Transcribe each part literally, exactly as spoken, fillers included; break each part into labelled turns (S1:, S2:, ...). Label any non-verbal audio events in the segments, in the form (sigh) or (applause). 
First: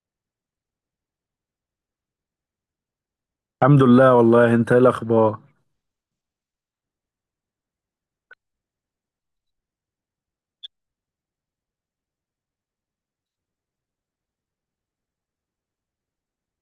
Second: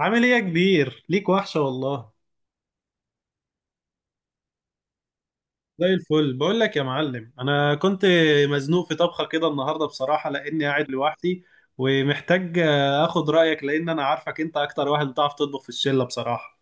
S1: عامل ايه يا كبير؟ ليك وحشة والله.
S2: الحمد لله، والله انت ايه الاخبار؟
S1: زي الفل بقول لك يا معلم، انا كنت مزنوق في طبخه كده النهارده بصراحه، لاني قاعد لوحدي ومحتاج آه، اخد رايك، لان انا عارفك انت اكتر واحد بتعرف تطبخ في الشله بصراحه.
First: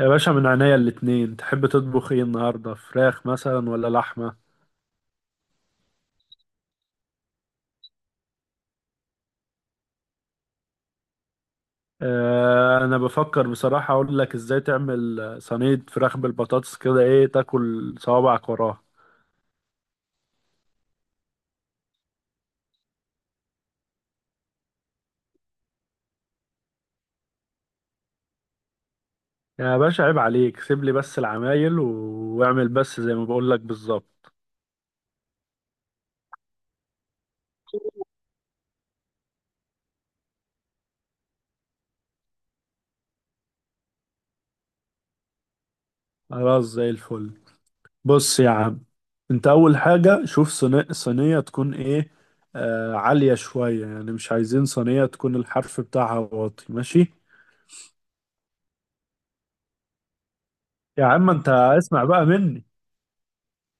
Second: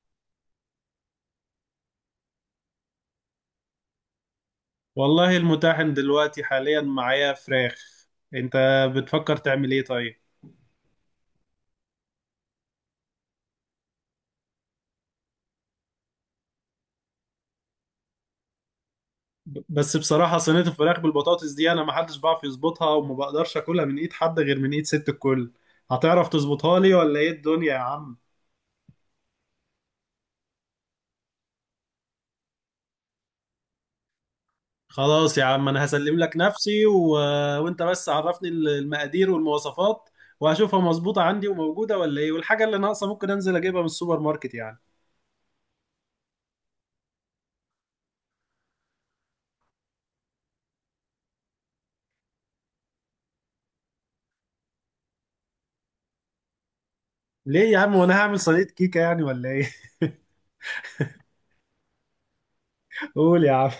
S2: يا باشا، من عينيا الاتنين. تحب تطبخ ايه النهارده؟ فراخ مثلا ولا لحمه؟
S1: والله المتاحن دلوقتي حاليا معايا فراخ. انت بتفكر تعمل ايه طيب؟
S2: اه، انا بفكر بصراحه اقول لك ازاي تعمل صينيه فراخ بالبطاطس كده، ايه تاكل صوابعك وراها.
S1: ب- بس بصراحه صينيه الفراخ بالبطاطس دي انا ما حدش بعرف يظبطها، وما بقدرش اكلها من ايد حد غير من ايد ست الكل. هتعرف تظبطها لي ولا ايه الدنيا يا عم؟
S2: يا باشا عيب عليك، سيب لي بس العمايل و- واعمل بس زي ما بقول لك بالظبط.
S1: خلاص يا عم، انا هسلم لك نفسي و... وانت بس عرفني المقادير والمواصفات، وهشوفها مظبوطة عندي وموجودة ولا ايه، والحاجة اللي ناقصة ممكن انزل اجيبها من السوبر ماركت يعني.
S2: خلاص زي الفل. بص يا عم، انت اول حاجه شوف صينيه، صينيه تكون ايه؟ آه عاليه شويه، يعني مش عايزين صينيه تكون الحرف بتاعها واطي، ماشي.
S1: ليه يا عم، وانا هعمل صينية كيكة يعني ولا ايه؟
S2: يا عم انت اسمع بقى مني.
S1: (laughs) قول يا عم.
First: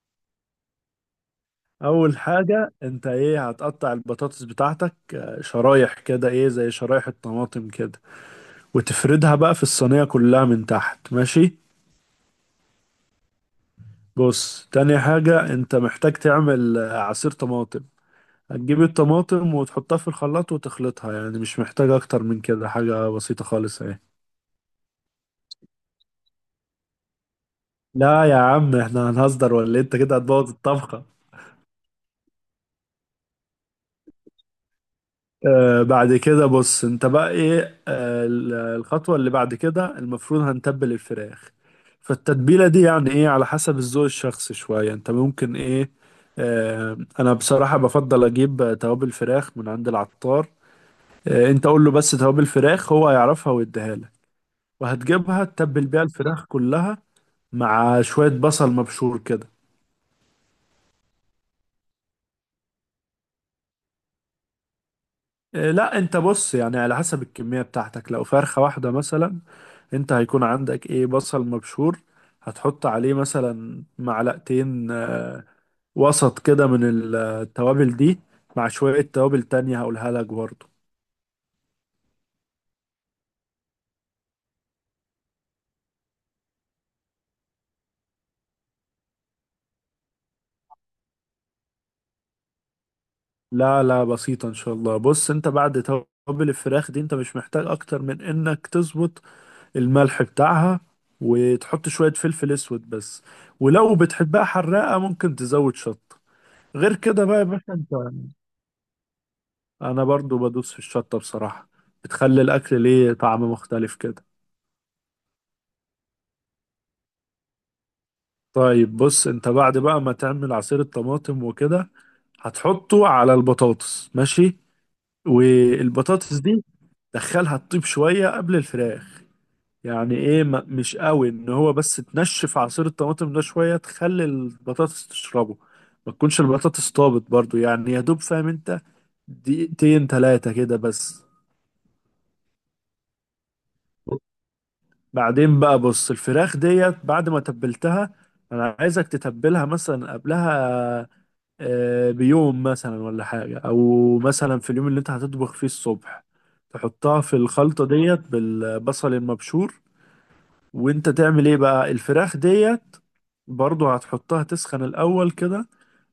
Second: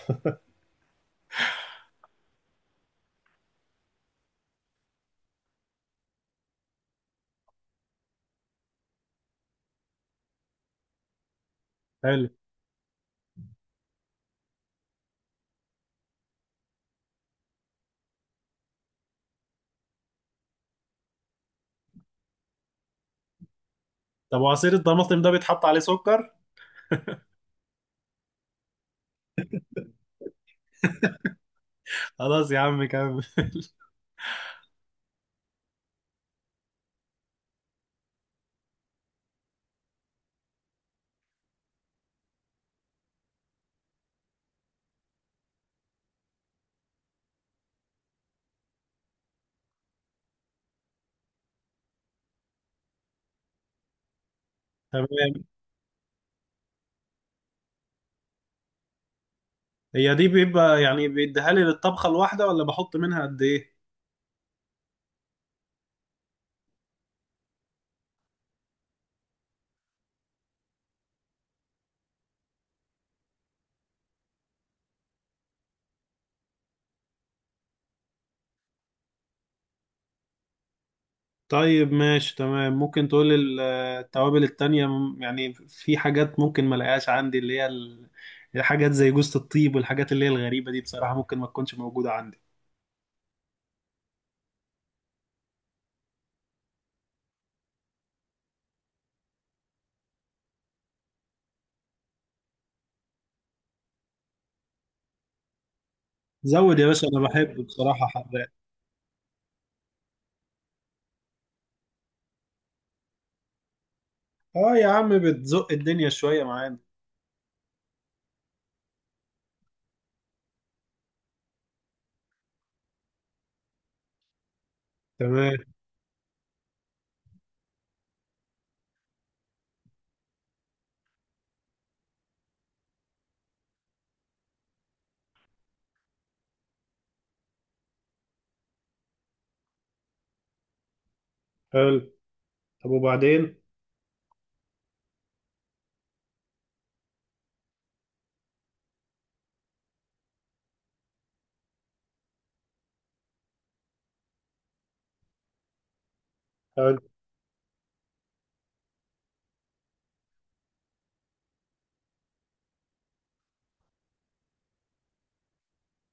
S2: اول حاجة انت ايه، هتقطع البطاطس بتاعتك آه، شرايح كده، ايه زي شرايح الطماطم كده. وتفردها بقى في الصينية كلها من تحت، ماشي.
S1: حلو.
S2: بص، تاني حاجة انت محتاج تعمل آه، عصير طماطم. هتجيب الطماطم وتحطها في الخلاط وتخلطها، يعني مش محتاج اكتر من كده، حاجة بسيطة خالص اهي.
S1: طب وعصير الطماطم ده بيتحط عليه سكر؟
S2: لا يا عم، احنا هنهزر ولا إيه؟ انت كده هتبوظ الطبخة.
S1: خلاص يا عم كمل. (laughs)
S2: آه بعد كده بص، انت بقى ايه، آه ال- الخطوة اللي بعد كده المفروض هنتبل الفراخ. فالتتبيلة دي يعني ايه، على حسب الذوق الشخصي شوية، انت ممكن ايه. آه انا بصراحة بفضل اجيب آه، توابل فراخ من عند العطار. آه انت قول له بس توابل فراخ، هو هيعرفها ويديها لك.
S1: تمام.
S2: وهتجيبها تتبل بيها الفراخ كلها، مع شوية بصل مبشور كده.
S1: هي دي بيبقى يعني بيديها لي للطبخة الواحدة، ولا بحط منها قد ايه؟
S2: إيه، لا انت بص، يعني على حسب الكمية بتاعتك، لو فرخة واحدة مثلا، انت هيكون عندك ايه بصل مبشور، هتحط عليه مثلا معلقتين آه، وسط كده من التوابل دي، مع شوية توابل تانية هقولها لك برضه.
S1: طيب ماشي تمام. ممكن تقول ال- التوابل التانية، م- يعني في حاجات ممكن ما الاقيهاش عندي، اللي هي ال- الحاجات زي جوزة الطيب والحاجات اللي هي الغريبة دي، بصراحة ممكن ما تكونش موجودة عندي.
S2: لا لا، بسيطة ان شاء الله. بص، انت بعد توابل الفراخ دي، انت مش محتاج اكتر من انك تظبط الملح بتاعها، وتحط شوية فلفل اسود بس، ولو بتحبها حراقة ممكن تزود شطة.
S1: زود يا
S2: غير
S1: باشا،
S2: كده
S1: انا
S2: بقى يا
S1: بحب
S2: باشا، انت.
S1: بصراحة حراق.
S2: انا برضو بدوس في الشطة بصراحة، بتخلي الاكل ليه طعم مختلف كده.
S1: اه يا عم، بتزق الدنيا شوية معانا.
S2: طيب بص، انت بعد بقى ما تعمل عصير الطماطم وكده، هتحطه على البطاطس، ماشي.
S1: تمام.
S2: والبطاطس دي دخلها تطيب شوية قبل الفراخ، يعني ايه، ما- مش قوي، ان هو بس تنشف عصير الطماطم ده شوية تخلي البطاطس تشربه. ما تكونش البطاطس طابت برضو، يعني يا دوب، فاهم انت؟ دقيقتين تلاتة كده بس.
S1: حلو. طب وبعدين؟
S2: بعدين بقى بص، الفراخ ديت بعد ما تبلتها، انا عايزك تتبلها مثلا قبلها آه، بيوم مثلا ولا حاجة، او مثلا في اليوم اللي انت هتطبخ فيه الصبح،
S1: حلو.
S2: تحطها في الخلطة ديت بالبصل المبشور. وانت تعمل ايه بقى الفراخ ديت؟ برضو هتحطها تسخن الاول كده،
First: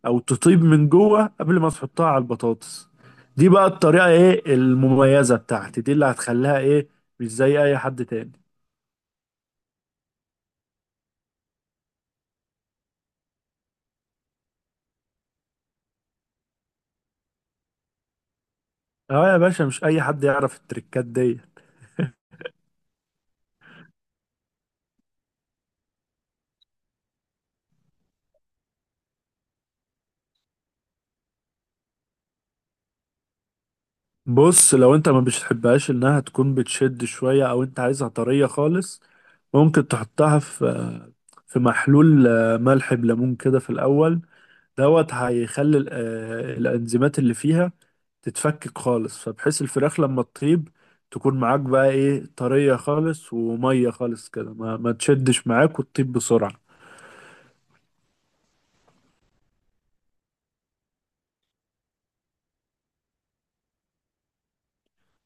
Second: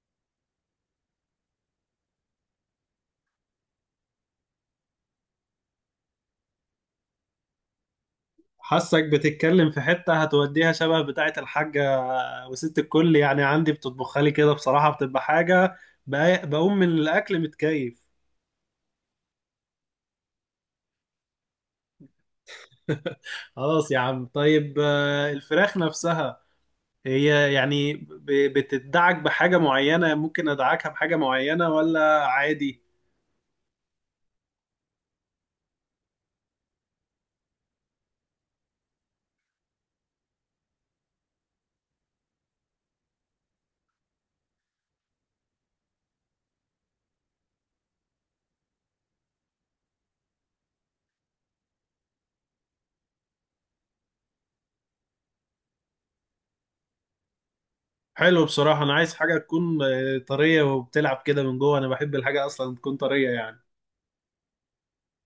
S2: او تطيب من جوه قبل ما تحطها على البطاطس. دي بقى الطريقة ايه المميزة بتاعتي دي اللي هتخليها ايه، مش زي اي حد تاني.
S1: حاسك بتتكلم في حتة هتوديها شبه بتاعة الحاجة. وست الكل يعني عندي بتطبخها لي كده بصراحة، بتبقى حاجة بق- بقوم من الأكل متكيف.
S2: اه يا باشا، مش اي حد يعرف التريكات دي.
S1: خلاص يا عم طيب. آه، الفراخ نفسها هي يعني، ب- بتدعك بحاجة معينة؟ ممكن أدعكها بحاجة معينة ولا عادي؟
S2: بص، لو انت ما بتحبهاش انها تكون بتشد شوية، او انت عايزها طرية خالص، ممكن تحطها في في محلول آه، ملح بليمون كده في الاول. دوت هيخلي ال- آه، الانزيمات اللي فيها تتفكك خالص، فبحيث الفراخ لما تطيب تكون معاك بقى ايه طرية خالص ومية خالص كده، ما, ما تشدش معاك وتطيب بسرعة.
S1: حلو. بصراحة أنا عايز حاجة تكون آه، طرية وبتلعب كده من جوه، أنا بحب الحاجة أصلا تكون طرية يعني.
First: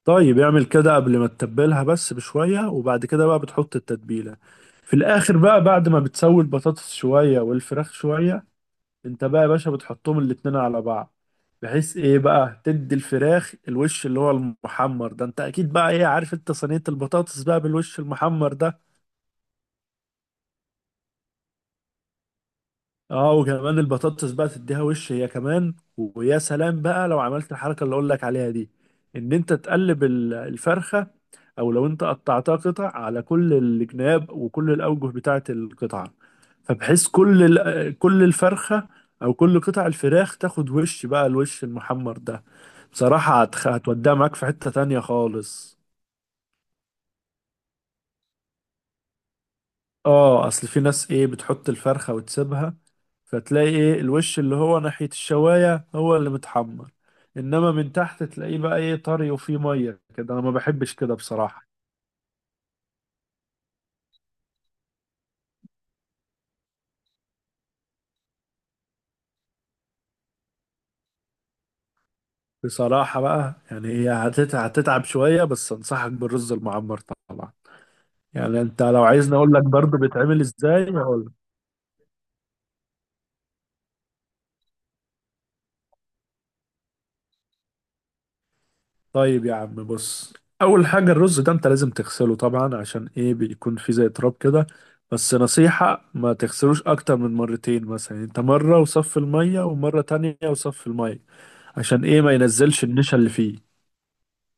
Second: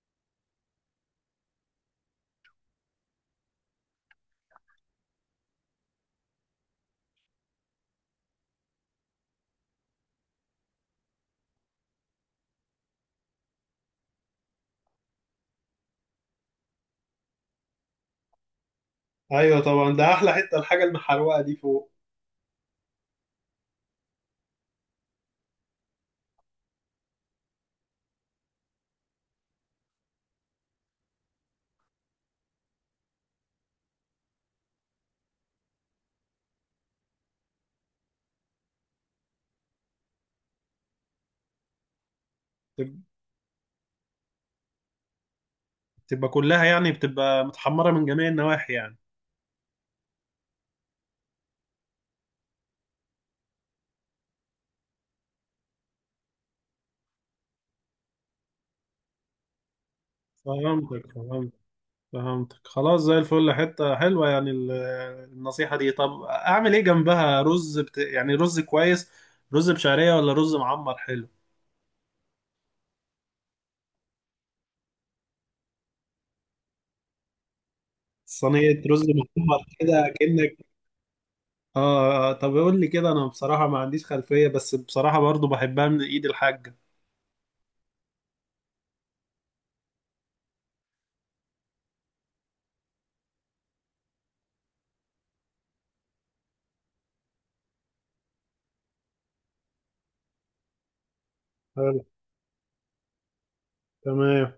S2: طيب اعمل كده قبل ما تتبلها بس بشوية، وبعد كده بقى بتحط التتبيلة في الآخر بقى، بعد ما بتسوي البطاطس شوية والفراخ شوية، انت بقى يا باشا بتحطهم الاتنين على بعض، بحيث ايه بقى تدي الفراخ الوش اللي هو المحمر ده، انت اكيد بقى ايه عارف، انت صينية البطاطس بقى بالوش المحمر ده.
S1: أيوة طبعا، ده أحلى حتة، الحاجة المحروقة دي فوق.
S2: اه، وكمان البطاطس بقى تديها وش هي كمان، ويا سلام بقى لو عملت الحركه اللي اقول لك عليها دي، ان انت تقلب ال- الفرخه، او لو انت قطعتها قطع، على كل الجناب وكل الاوجه بتاعه القطعه، فبحيث كل ال- كل الفرخه او كل قطع الفراخ تاخد وش بقى الوش المحمر ده.
S1: تب-
S2: بصراحه هتخ- هتوديها معاك في حته تانية خالص.
S1: تبقى كلها يعني، بتبقى متحمرة من جميع النواحي يعني؟
S2: اه، اصل في ناس ايه بتحط الفرخه وتسيبها، فتلاقي ايه الوش اللي هو ناحية الشواية هو اللي متحمر، انما من تحت تلاقيه بقى ايه طري وفيه مية كده، انا ما بحبش
S1: فهمتك،
S2: كده
S1: فهمتك،
S2: بصراحة.
S1: فهمتك، خلاص زي الفل. حتة حلوة يعني ال- النصيحة دي. طب أعمل إيه جنبها، رز بت... يعني رز كويس، رز بشعرية ولا رز معمر؟ حلو.
S2: بصراحة بقى يعني هي هتت- هتتعب شوية، بس انصحك بالرز المعمر طبعا. يعني انت
S1: صينية رز
S2: لو عايزني اقول لك
S1: معمر
S2: برضه
S1: كده
S2: بيتعمل
S1: أكنك.
S2: ازاي، هقول لك.
S1: آه آه، طب قول لي كده، أنا بصراحة ما عنديش خلفية، بس بصراحة برضو بحبها من إيد الحاجة.
S2: طيب يا عم بص، اول حاجة، الرز ده انت لازم تغسله طبعا، عشان ايه، بيكون فيه زي تراب كده. بس نصيحة، ما تغسلوش اكتر من مرتين، مثلا انت مرة وصف المية ومرة تانية وصف المية، عشان
S1: حلو.
S2: ايه، ما ينزلش النشا اللي فيه.
S1: تمام.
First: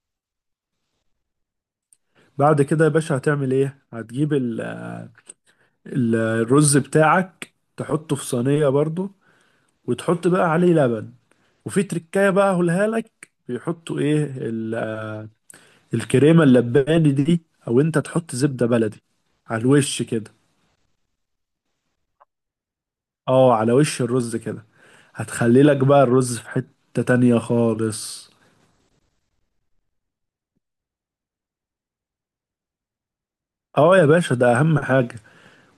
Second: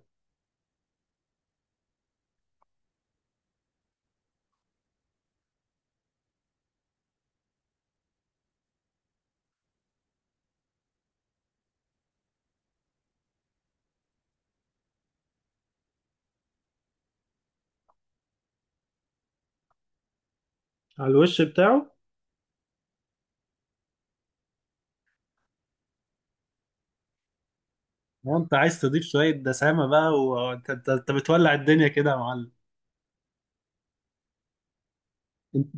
S2: بعد كده يا باشا هتعمل ايه، هتجيب ال... ال- الرز بتاعك تحطه في صينية برضو، وتحط بقى عليه لبن، وفي تركاية بقى هقولها لك، بيحطوا ايه ال... الكريمة اللباني دي، او انت تحط زبدة بلدي على الوش كده.
S1: على الوش بتاعه.
S2: اه، على وش الرز كده. هتخلي لك بقى الرز في حتة تانية خالص.
S1: وأنت عايز تضيف شوية دسامة بقى، وأنت أنت أنت بتولع الدنيا كده يا معلم.
S2: اه يا باشا، ده اهم حاجة.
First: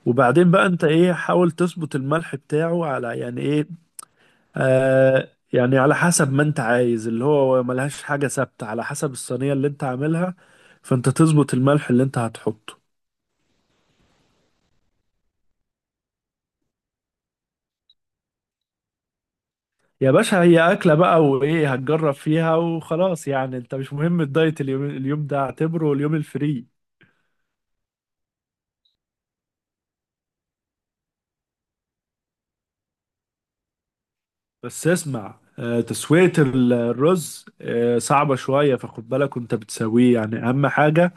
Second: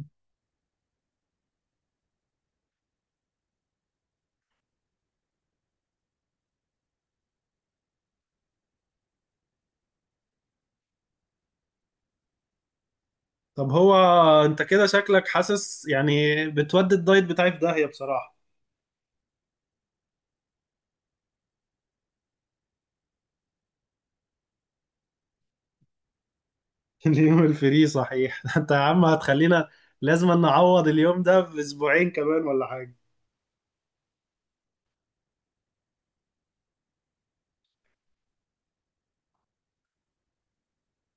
S2: وبعدين بقى انت ايه، حاول تظبط الملح بتاعه على يعني ايه، آه يعني على حسب ما انت عايز، اللي هو ملهاش حاجة ثابتة، على حسب الصينية اللي انت عاملها، فانت تظبط الملح اللي انت هتحطه.
S1: طب هو أنت كده شكلك حاسس يعني بتودي الدايت بتاعي في داهية بصراحة.
S2: يا باشا هي أكلة بقى وإيه، هتجرب فيها وخلاص، يعني انت مش مهم الدايت، اليوم, اليوم ده اعتبره اليوم الفري.
S1: (laughs) اليوم الفري صحيح. (laughs) انت يا عم هتخلينا لازم نعوض اليوم ده باسبوعين كمان ولا حاجه.
S2: بس اسمع، آه تسوية ال- الرز آه صعبة شوية، فخد بالك وانت بتسويه، يعني أهم حاجة،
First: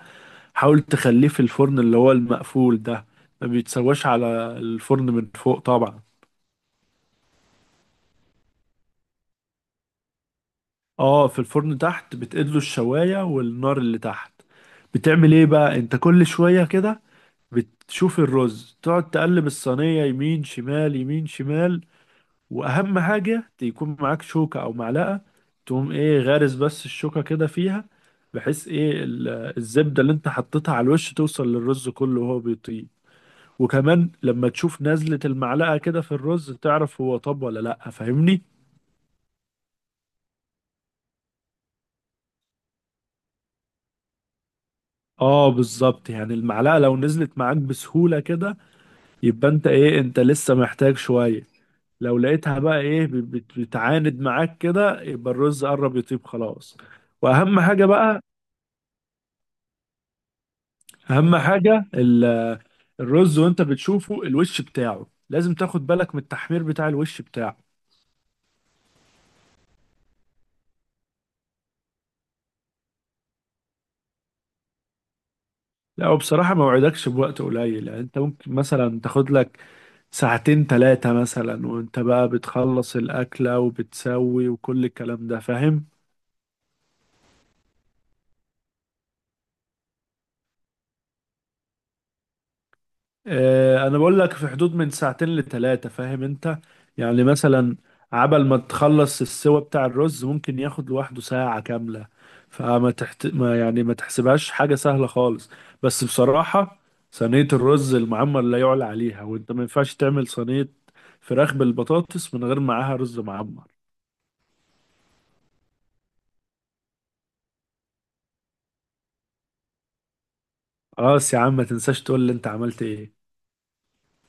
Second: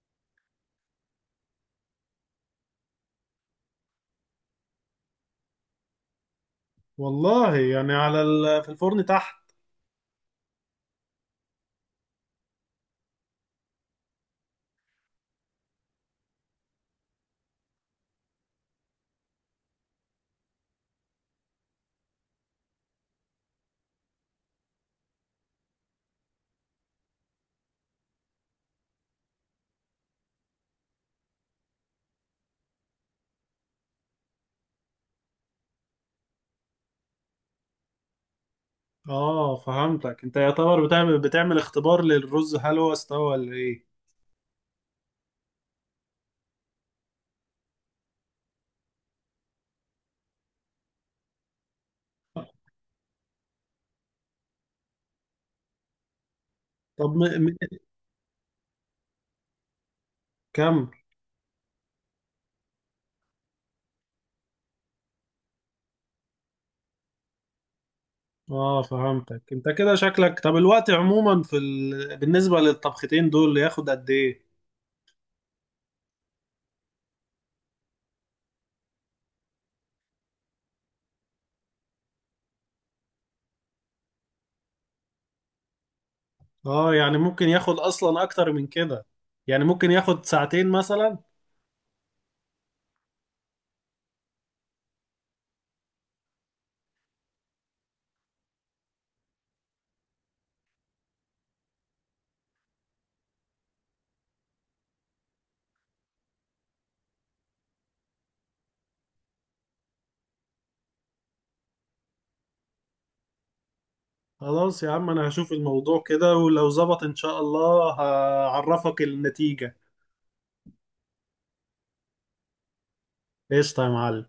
S2: حاول تخليه في الفرن اللي هو المقفول ده. ما بيتسواش على الفرن من فوق طبعا.
S1: والله يعني على ال... في الفرن تحت.
S2: اه، في الفرن تحت بتقله، الشواية والنار اللي تحت بتعمل ايه بقى، انت كل شوية كده بتشوف الرز، تقعد تقلب الصينية يمين شمال يمين شمال. واهم حاجة يكون معاك شوكة او معلقة، تقوم ايه غارس بس الشوكة كده فيها، بحيث ايه ال- الزبدة اللي انت حطيتها على الوش توصل للرز كله وهو بيطيب. وكمان لما تشوف نزلة المعلقة كده في الرز تعرف هو طب ولا لأ، فاهمني؟
S1: اه فهمتك، انت يعتبر بتعمل بتعمل اختبار للرز، هل هو استوى ولا ايه؟
S2: اه بالظبط، يعني المعلقة لو نزلت معاك بسهولة كده، يبقى انت ايه، انت لسه محتاج شوية. لو لقيتها بقى ايه بت- بت- بتعاند معاك كده، يبقى الرز قرب يطيب خلاص.
S1: طب م... م...
S2: واهم حاجة بقى،
S1: كم؟
S2: اهم حاجة ال- الرز وانت بتشوفه الوش بتاعه لازم تاخد بالك من التحمير بتاع الوش بتاعه.
S1: اه فهمتك، انت كده شكلك. طب الوقت عموما في ال... بالنسبه للطبختين دول ياخد قد ايه؟
S2: لا وبصراحة ما وعدكش بوقت قليل، يعني انت ممكن مثلا تاخد لك ساعتين تلاتة مثلا وانت بقى بتخلص الأكلة وبتسوي وكل الكلام ده، فاهم؟
S1: اه، يعني ممكن ياخد اصلا اكتر من كده؟ يعني ممكن ياخد ساعتين مثلا؟
S2: آه، انا بقول لك في حدود من ساعتين لتلاتة، فاهم انت؟ يعني مثلا عبل ما تخلص السوا بتاع الرز ممكن ياخد لوحده ساعة كاملة، فما تحت... ما يعني، ما تحسبهاش حاجة سهلة خالص. بس بصراحة، صينية الرز المعمر لا يعلى عليها، وانت ما ينفعش تعمل صينية فراخ بالبطاطس من غير معاها رز معمر.
S1: خلاص يا عم، انا هشوف الموضوع كده، ولو ظبط ان شاء الله هعرفك النتيجة.
S2: خلاص يا عم، ما تنساش تقول لي انت عملت ايه.
S1: قشطة يا معلم.